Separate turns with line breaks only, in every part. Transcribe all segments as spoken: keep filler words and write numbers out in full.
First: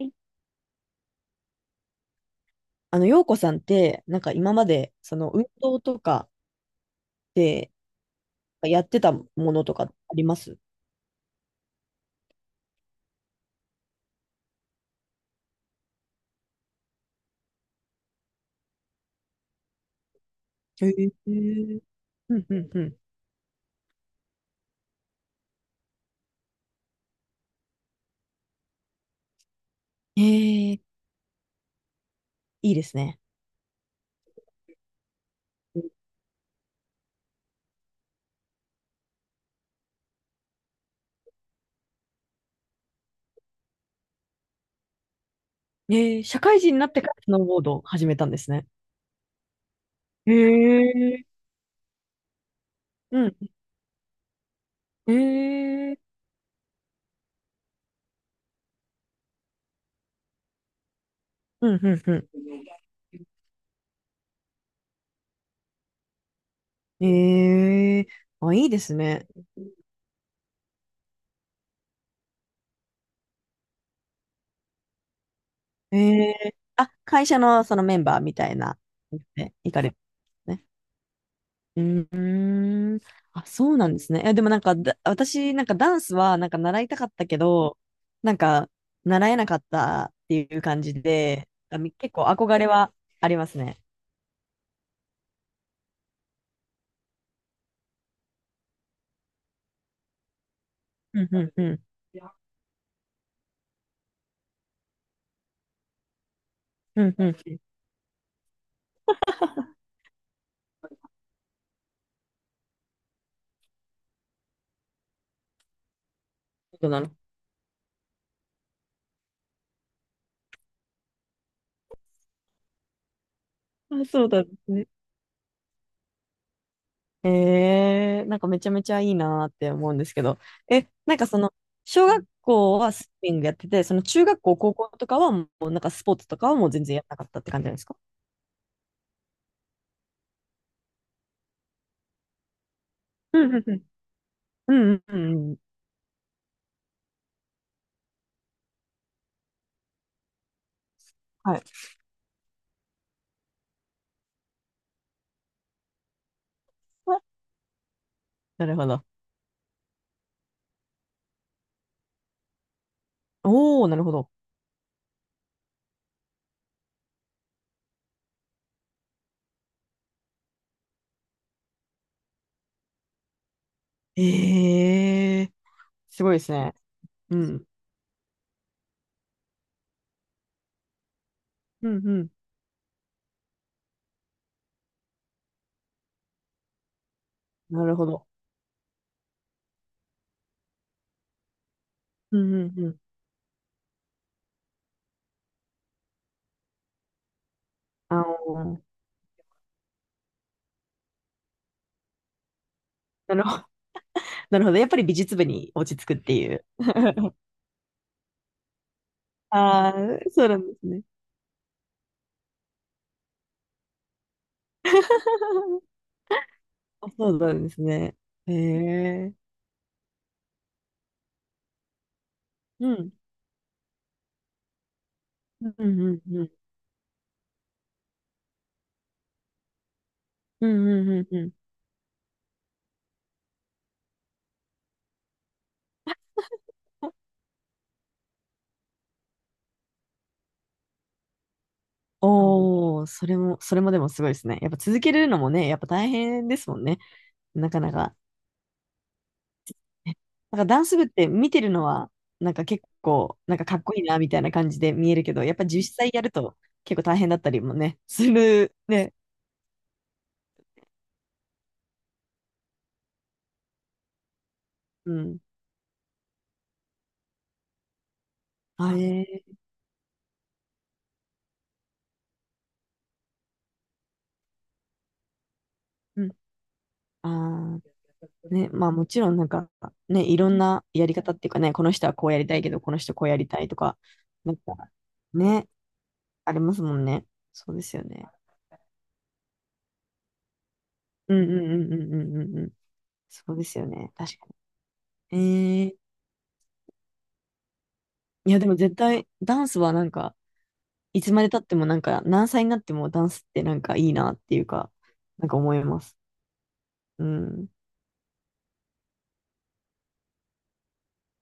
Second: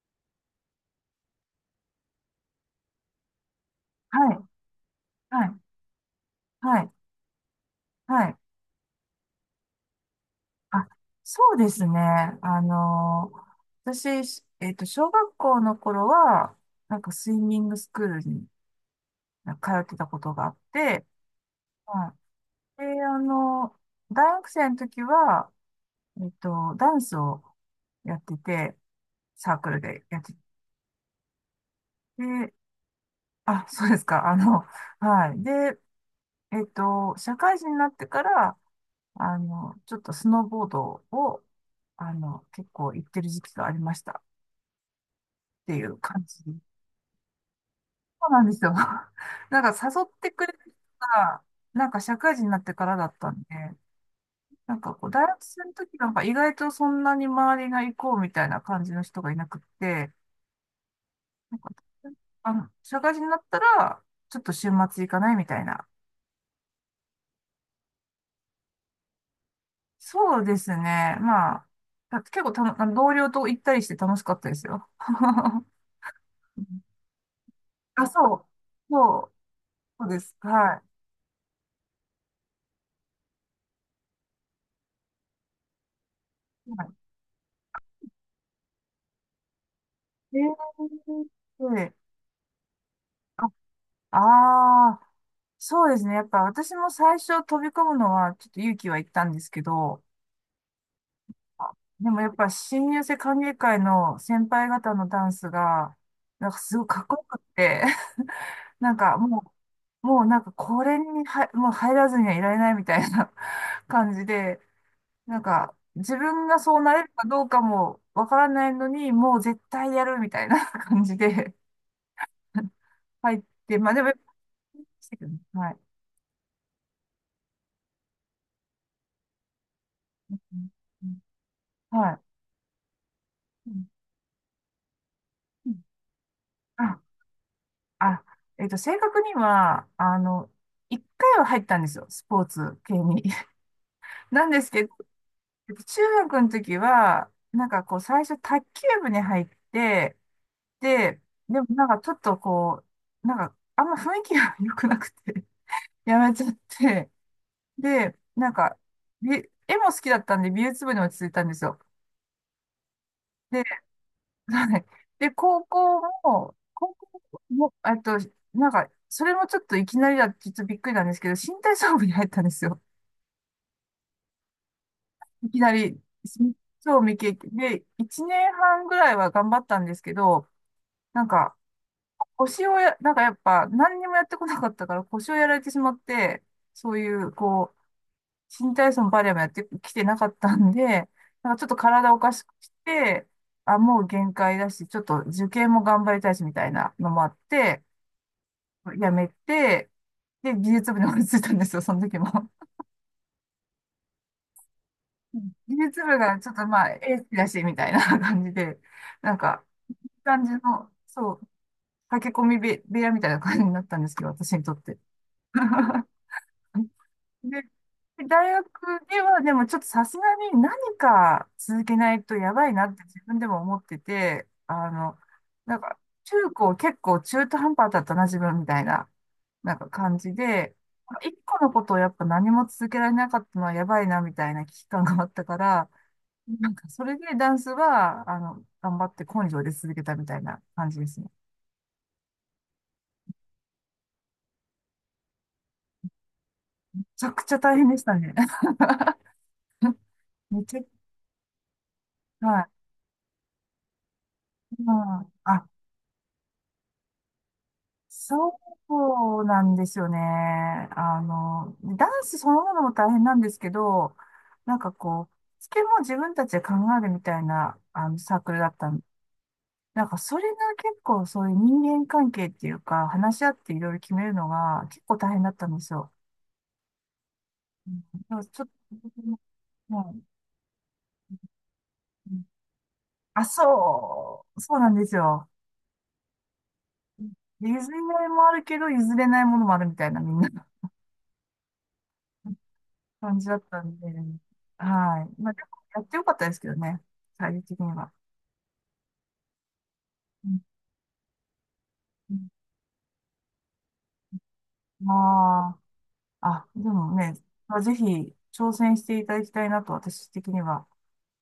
いあの、陽子さんって、なん
は
か
い、
今まで、その
は
運
い、
動とか
はい、
で
はい。
やってたものとかあります？
あ、そうですね。あのー私、しえっと、小学校の頃は、なんかスイミングスクールになんか通ってたことがあっ
へ
て、
え。
は
うんうんう
い。
ん。
で、あのー大学生の時は、えっと、ダンスをやってて、サークルでやっ
え
て
え、
て、
いいですね。
あ、そうですか。あの、はい。で、えっと、社会人になってから、あの、ちょっとスノーボードを、あの、結構行ってる時期がありましたっていう
ええ、
感
社
じ。そ
会人になってからスノーボードを始めたん
う
で
なん
す
です
ね。
よ。なんか誘って
へ
くれた人
え。
が、なんか社会人になってからだっ
う
た
ん。
んで、なんかこう、
え
大学生の時
え。
なんか意外とそんなに周りが行こうみたいな感じの人がいなくって、なんか、
うんうんうん。
あの、社会人になったら、ちょっと週末行かないみたいな。
ええ。あ、いいですね。
そうですね。まあ、だって結構たの、あの同僚と行ったりして楽しかったですよ。
ええ。あ、会社のそのメン
あ、
バー
そ
み
う、
たいな、
そう、
行かれるん
そうです。
ですね。
は
うーん。あ、そうなんですね。いや、でもなんかだ、私、なんかダンスは、なんか
い。
習い
は
たかったけど、なんか、習えなかったっ
い。
て
え
いう感じで、
ー、
あみ
で
結構憧れはあり
あ、
ますね。
あー、そうですね。やっぱ私も最初飛び込むのはちょっと勇気はいったんですけど、
うんうん
あ
うん。
でもやっぱ新入生歓迎会の先輩方のダンスが、なんかすごいか
う
っ
ん
こよ
うん。
くって、なんかも う、もうなんかこれには、もう入らずにはいられないみたいな 感じで、なんか自分がそう
そう
な
な
れる
の。
かどうかもわからないのに、もう絶対やるみたいな 感じで入って、まあで
あ、
も、
そうなんですね。
はい。
ええなんかめちゃめちゃいいなーって思うんですけ
う
ど。
ん
え、なんかその、小
はい。
学校はスイミングやって
う
て、
ん
その中学校、高校とかはも
う
うな
ん
んかスポーツとかはもう全然
あ、
やらなかったって感じなんですか？
あ、えっと、正確には、あの、一回は入ったんですよ、スポーツ系に。
う んうん
なんです
う
けど、
ん。うんうんうんうん。
えっと中学の時は、なんかこう、最初卓球部に入って、で、
は
で
い。
もなんかちょっとこう、なんか、あんま雰囲気が 良くなくて、やめちゃって、で、なん
なる
か、
ほど。
び絵も好きだったんで、美術部に落ち着いたんですよ。
おー、なるほど。
はい。で、高校も、高校も、えっと、なんか、それもちょっといきなりだって、ちょっとびっくりなんですけど、新体操部に入ったんですよ。
ええ
い
ー、
きなり、
すごいですね。
そう未経
う
験。
ん。
で、いちねんはんぐらいは頑張ったんですけど、なんか、
うんうん。
腰をや、なんかやっぱ、何にもやってこなかったから腰をやられてしまって、そういう、こう、
なるほど。
新体操もバレエもやってきてなかったんで、なんかちょっと体おか
う
しく
んう
し
んうん。
て、あ、もう限界だし、ちょっと受験も頑張りたいしみたいなのもあって、
あの、
辞めて、で、技術部に追いついたんですよ、その時も。
なるほど。なるほど。やっぱり美術
う
部
ん
に
技
落ち
術
着くっ
部
て
が
い
ちょっ
う。
とまあ、エース だし、みたいな 感じで、なんか、
ああ、
いい感
そう
じ
なんです
の、
ね。
そう、駆け込み部部屋みたいな感じになったんですけど、私にとって。
あそうな
ね
んですね。
で、大
え
学で
え、
はでもちょっとさすがに何か続けないとやばいな
う
って
ん。
自分でも思ってて、あの、
うん
なんか
うんう
中
ん。
高結構中途半端だったな自分みたいな、なんか感じ
う
で、
んうんう
一
んうん。
個のことをやっぱ何も続けられなかったのはやばいなみたいな危機感があったから、なんかそれでダンスは、あの、頑張って根性で続けたみたいな感じですね。め
おおー、それも、それもでもすごいですね。やっぱ続けるのもね、やっぱ大変ですもんね。
ちゃくちゃ
な
大
か
変
な
でした
か。
ね。
なん
め
か
ち
ダンス
ゃ、
部って見てるのは、なん
は
か
い。
結構、なんかかっこいいなみたいな感じ
う
で見える
ん、
けど、やっ
あ、
ぱ実際やると結構大変だったりもね、す
そ
るね。
うなんですよね。あの、ダンスそのものも大変なんですけど、なんか
う
こう、
ん。
つけも自分たちで考えるみたいな、あの、サークルだった
あ
ん。
えー、
なんかそれが結構そういう人間関係っていうか、話し合っていろいろ決めるのが結構大変だったんですよ。
うん。あ
うんだから
ー、
ちょっ
ね、まあもち
と、
ろんなんか
も
ね、いろんなやり方っていうかね、この人はこうやりた
う、
いけど、この人こうや
あ、
りたいとか、
そ
なん
う、
か
そうなんですよ。
ね、ありますもんね。
譲
そう
れ
ですよ
ない
ね。
もあるけど、譲れないものもあるみたいな、みんな。
うんうんうんうんうんうんうん。
感じ
そ
だ
う
っ
です
た
よ
んで、
ね。確か
は
に。
い。まあ、でも
えー、
やってよかったですけどね、最終的には。
いやでも絶対ダンスはなんか、
うん
いつまで経ってもなんか何歳になってもダンスってなんかいいなっていうか、なんか思
ま
います。
あ、あ、でも
う
ね、
ん。
まあ、ぜひ挑戦していただきたいなと私的には、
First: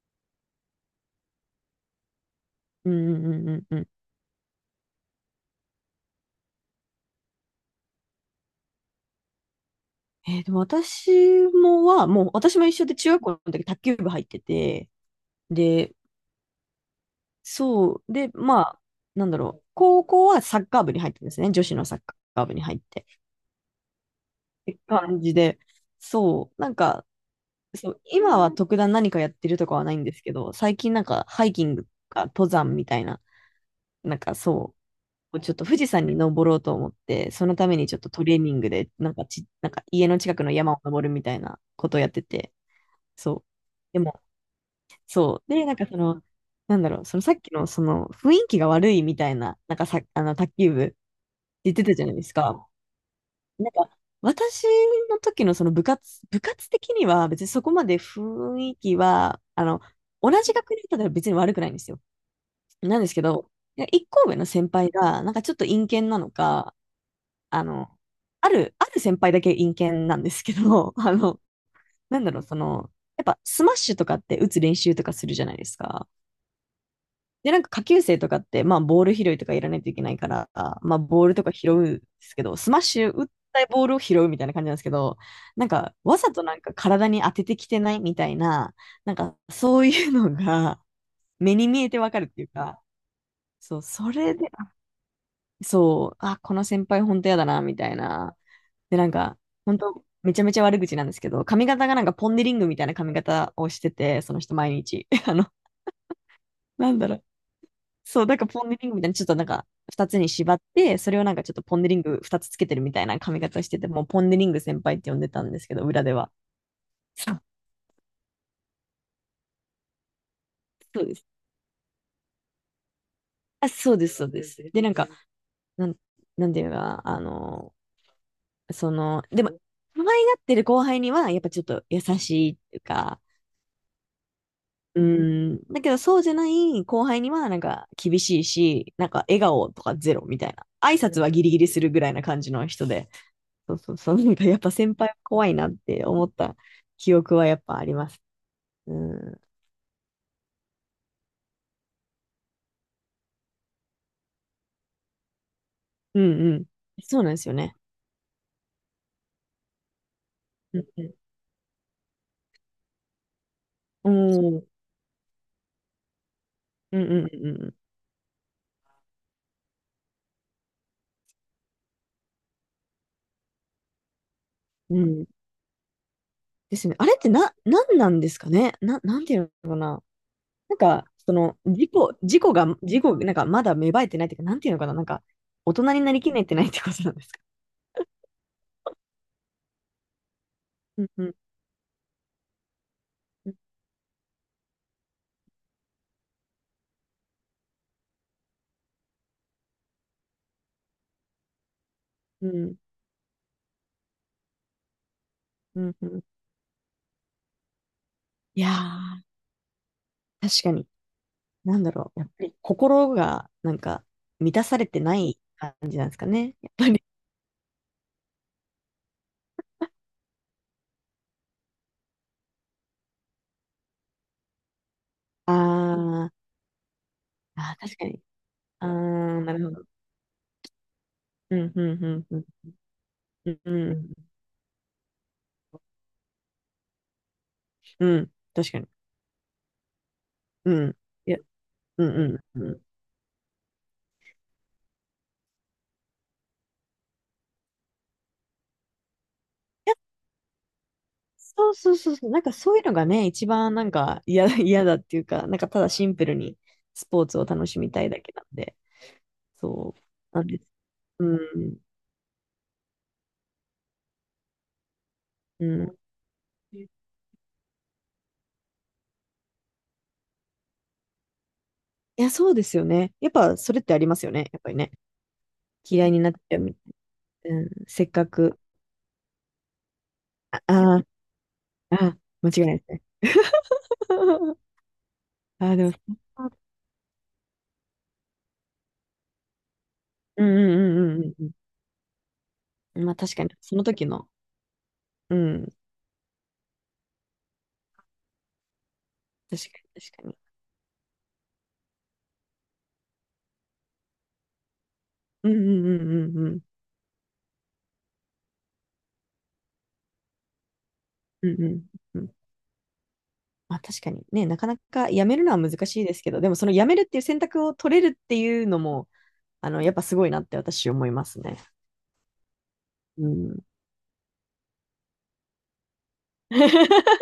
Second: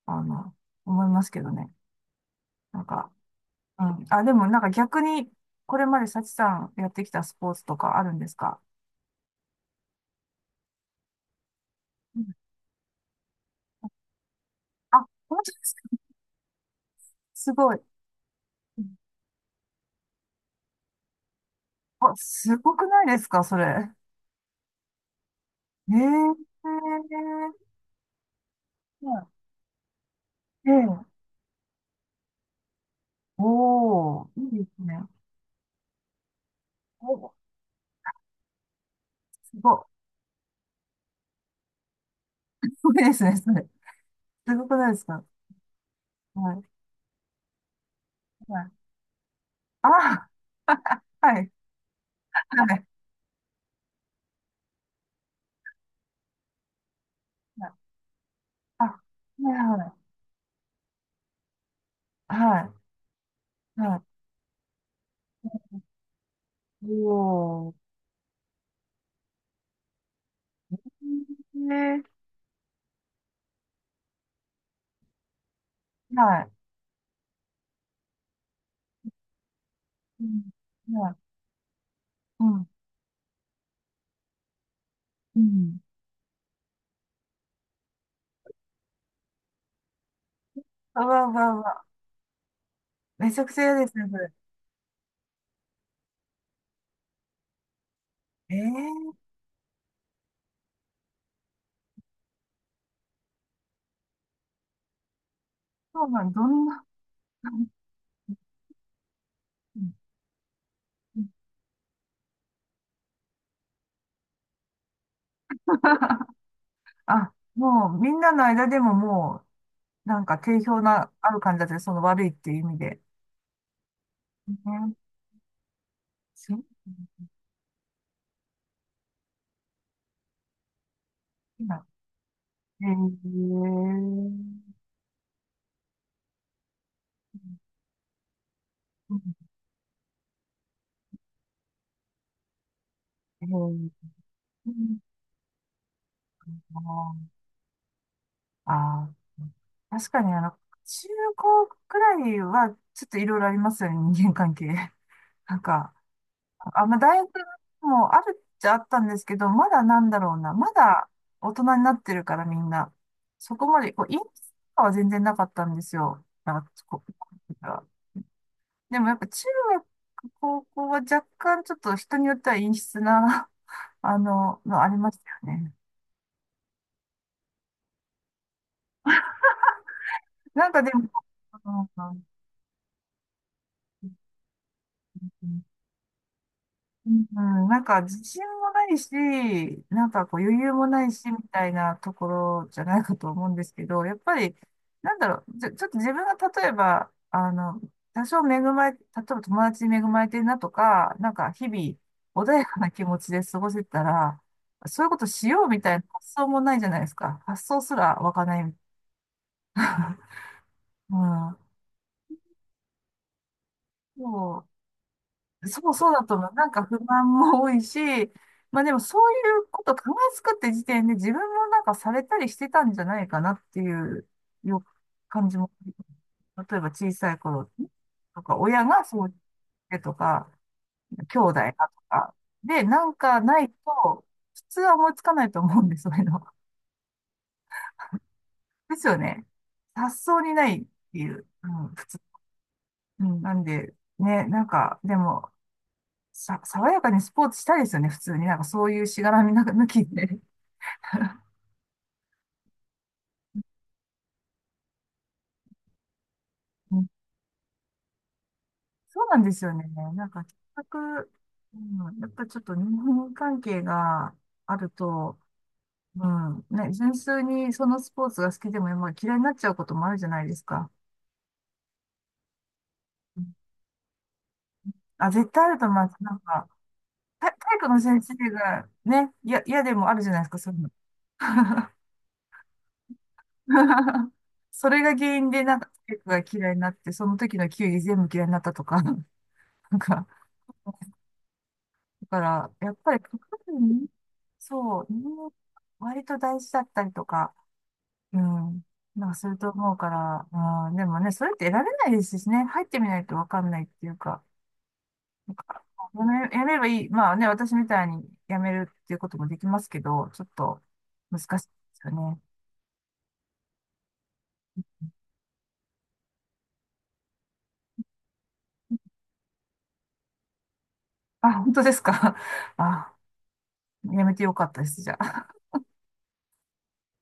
あの、思いますけどね。なん
うん
か、
うんうんうんう
う
ん。
ん。あ、でもなんか逆に、これまで幸さんやってきたスポーツとかあるんですか？
えーでも私もは、
う
もう
ん
私も一緒で中学校の時卓球部入ってて、
あ、本当ですか？
で、
すごい。
そう、で、まあ、
うん
なんだろう、高校はサッカー部に入ってですね、女子のサッ
あ、
カー部
す
に
ご
入っ
くな
て、っ
いですか？それ。え
て感じで、そ
ええ
う、なんか、そう、今は特段何かやってるとかはないんですけど、
え
最近なん
ええ
かハイキングとか登山みたいな、なん
おー、
か
いいで
そ
すね。
う、ちょっと富士山に登ろうと思って、そのためにちょっとトレーニングで、なんかち、
す
なんか
ご
家の近くの山を登るみたいなことをやってて、
い、すごいですね、
そう。
それ。
でも、
すごくないですか？
そう。で、なんかその、
はい。
なんだろう、そのさっきのその雰囲気
は
が
い。
悪いみたいな、なんか
あ
さ、あ
あ
の、卓球 部
はい。
言ってたじゃないですか。
はい。
なんか、私の時のその部活、部活的には別にそこまで雰囲
あ、
気
は
は、
い
あの、
はい。
同じ学年だったら別に悪くないんですよ。
は
なんですけど、
い。
いや
は
一校上の先輩が、なんかちょっと陰険なのか、
い。
あ
おー。
の、ある、ある先輩だけ陰キャなんですけど、あの、
ね。
なんだろう、その、やっぱスマッシュとかって打つ練習とかするじゃないですか。
は
で、なんか下級生とかって、まあボール拾いとかやらないといけない
い。う
から、
ん。
まあ
はい。
ボールとか拾うんですけ
う
ど、
ん。
スマッシュ打ったボールを拾うみたいな感じなんですけど、
う
なん
ん。
かわざとなんか体に当ててきてないみたいな、なんかそういうのが
あわあわ
目
あわ
に見
あ。
えてわかるっていうか、
めちゃくちゃ
そう、
嫌ですね、
そ
それ。
れでそう、あ、この先輩本当やだな、みたいな。
ええ
で、なん
ー、
か、本当めちゃめちゃ悪口なんですけど、髪型がなんかポンデリングみたいな髪型をしてて、その人毎日。あの、
そうなん、どんな、
なんだろう。そう、なんかポンデリングみたいな、ちょっとなんか、
うん
二つに縛って、それをなんかちょっとポンデリング二つつけてるみたいな髪型をしてて、もうポンデリング先輩って呼んでたんですけど、裏では。
あ、
そう、
もうみんなの間でももう、なんか定評
そう
な、
です。
ある感じだったね、その悪いっていう意味で。
あ、そうです、そうです。で、な
ね、
んか、なん、なん
そ
て
う。
いうか、あの、その、でも、可愛がってる後輩には、やっぱちょっと優しいっていう
へえ、
か、うん。だけど、そうじゃない後輩には、なんか、厳しいし、なんか、笑顔とかゼロみたいな。挨拶はギリギリするぐらいな感じの人で。
へ
そうそう
え、
そう。なんか、やっぱ先輩は怖いなって思った記憶
あ
はやっぱあります。う
あ
ん。
ー、確かにあの、中高くらいはちょっといろいろありますよね、人間関係。なんか、
うんうん。
あ、まあ、大
そう
学
なんですよね。
もあるっちゃあったんですけど、まだなんだろうな、ま
うんう
だ
ん。
大人になってるからみんな、そこまで、こう、
お
陰気と
ー、
かは全然なかったんですよ。なんか
う
こ
んうんう
う
ん
でもやっぱ中学、高校は若干ちょっと人によっては陰湿なあの、のあ
う
り
ん。う
まし
ん。
たよね。
ですね。あれってな、なんなんですかね。な、なんていうのかな。
なん
なん
かで
か、
も、
その、
あ
事故、
の
事故が、事故、なんか、まだ芽生えてないっていうか、なんていうのかな。なんか、
うん、
大人になりきれてないってことなんですか。
なんか自信もないし、なんかこう余裕も
う
な
ん
い
う
し、
ん
みたいなところじゃないかと思う
う
ん
ん、
ですけど、やっぱり、なんだろう、ちょ、ちょっと自分が例えば、あの、多少恵まれ、例えば友達に恵まれてるなとか、なんか日々穏やかな気持ちで過ごせたら、そういうことしよう
う
みた
ん、
いな
うん。
発想もないじゃないですか。発想すら湧かな
いや
い。
ー、確かに。
うん。
なんだろう。やっぱり心がなんか
そ
満た
う
されてない感
そう
じなん
そう
です
だ
か
と思う。
ね。
な
や
ん
っ
か
ぱ
不
り。
満も多いし、まあでもそういうこと考えつくって時点で自分もなんかされたりしてたんじゃないかなっていうよ感じ
あ
も。例えば小さい
ー、
頃
あー、確かに。
とか、親
あ
がそう
ー、なるほど。
言ってとか、兄弟
う
が
ん、
と
うん、うん、
か。
うん、
で、なんか
うん、
ない
うん、
と、普通は思いつかないと思うんです、そういうの。
うん、確かに。
ですよね。発想にな
う
いっ
ん。
てい
いや、
う、うん、
う
普
ん、
通。
うん、うん。い
うん、なんで、ね、なんか、でも、さ、爽やかにスポーツしたいですよね、普通に。なんかそういうしがらみなんか 抜
や、
きで。
そうそうそうそう。なんかそういうのがね、一番なんか嫌だ、嫌だっていうか、なんかただシンプルに
うん
スポーツを楽しみたいだけなんで。
そうなんですよね。
そう。
なん
な
か、
ん
結
です。
局、
うん、
うん、やっぱちょっと日本関係があると、
うん。
うん、ね、純粋にそのスポーツが好きでも、まあ、嫌いになっちゃうこともあるじゃないですか。
いや、そうですよね。やっ
うん
ぱ、それってありますよね。やっぱりね。
あ、絶対あると思い
嫌
ま
いに
す。
なっ
な
ち
ん
ゃう
か、
み。
体
うん、
体育の
せっ
先
か
生
く。
がね、いや、嫌でもあるじゃないです
あ
か、そういうの。
あー、あー、間違いないですね。
それが原因で、
あ
な
あ、
ん
で
か、
も、
体育が嫌いになって、その時の球技全部嫌いになったとか、なんか、
うんうんうんうんうん
だから、やっ
うん。まあ、
ぱりか
確かに、
か
そ
る
の
ね。
時の。
そう、人
う
間
ん。
割と大事だったりとか、うん、なんかする
確
と
か
思う
に、
か
確かに。
ら、うん、でもね、それって得られないですしね、入ってみないとわかんないっていうか、
う
な
ん
ん
う
か
んう
や
んうんう
め、
ん。
やめればいい。まあね、私みたいにやめるっていうこともできますけど、ちょっと難
うん
しい
う
ですよ
んうん。
ね。
まあ、確かにね、なかなかやめるのは難しいですけど、でも、そのやめるっていう選択を取れるっていうのも、あの、やっぱすごいなって私思います
あ、
ね。
本当ですか。あ、
うん。
やめてよかったです、じゃあ。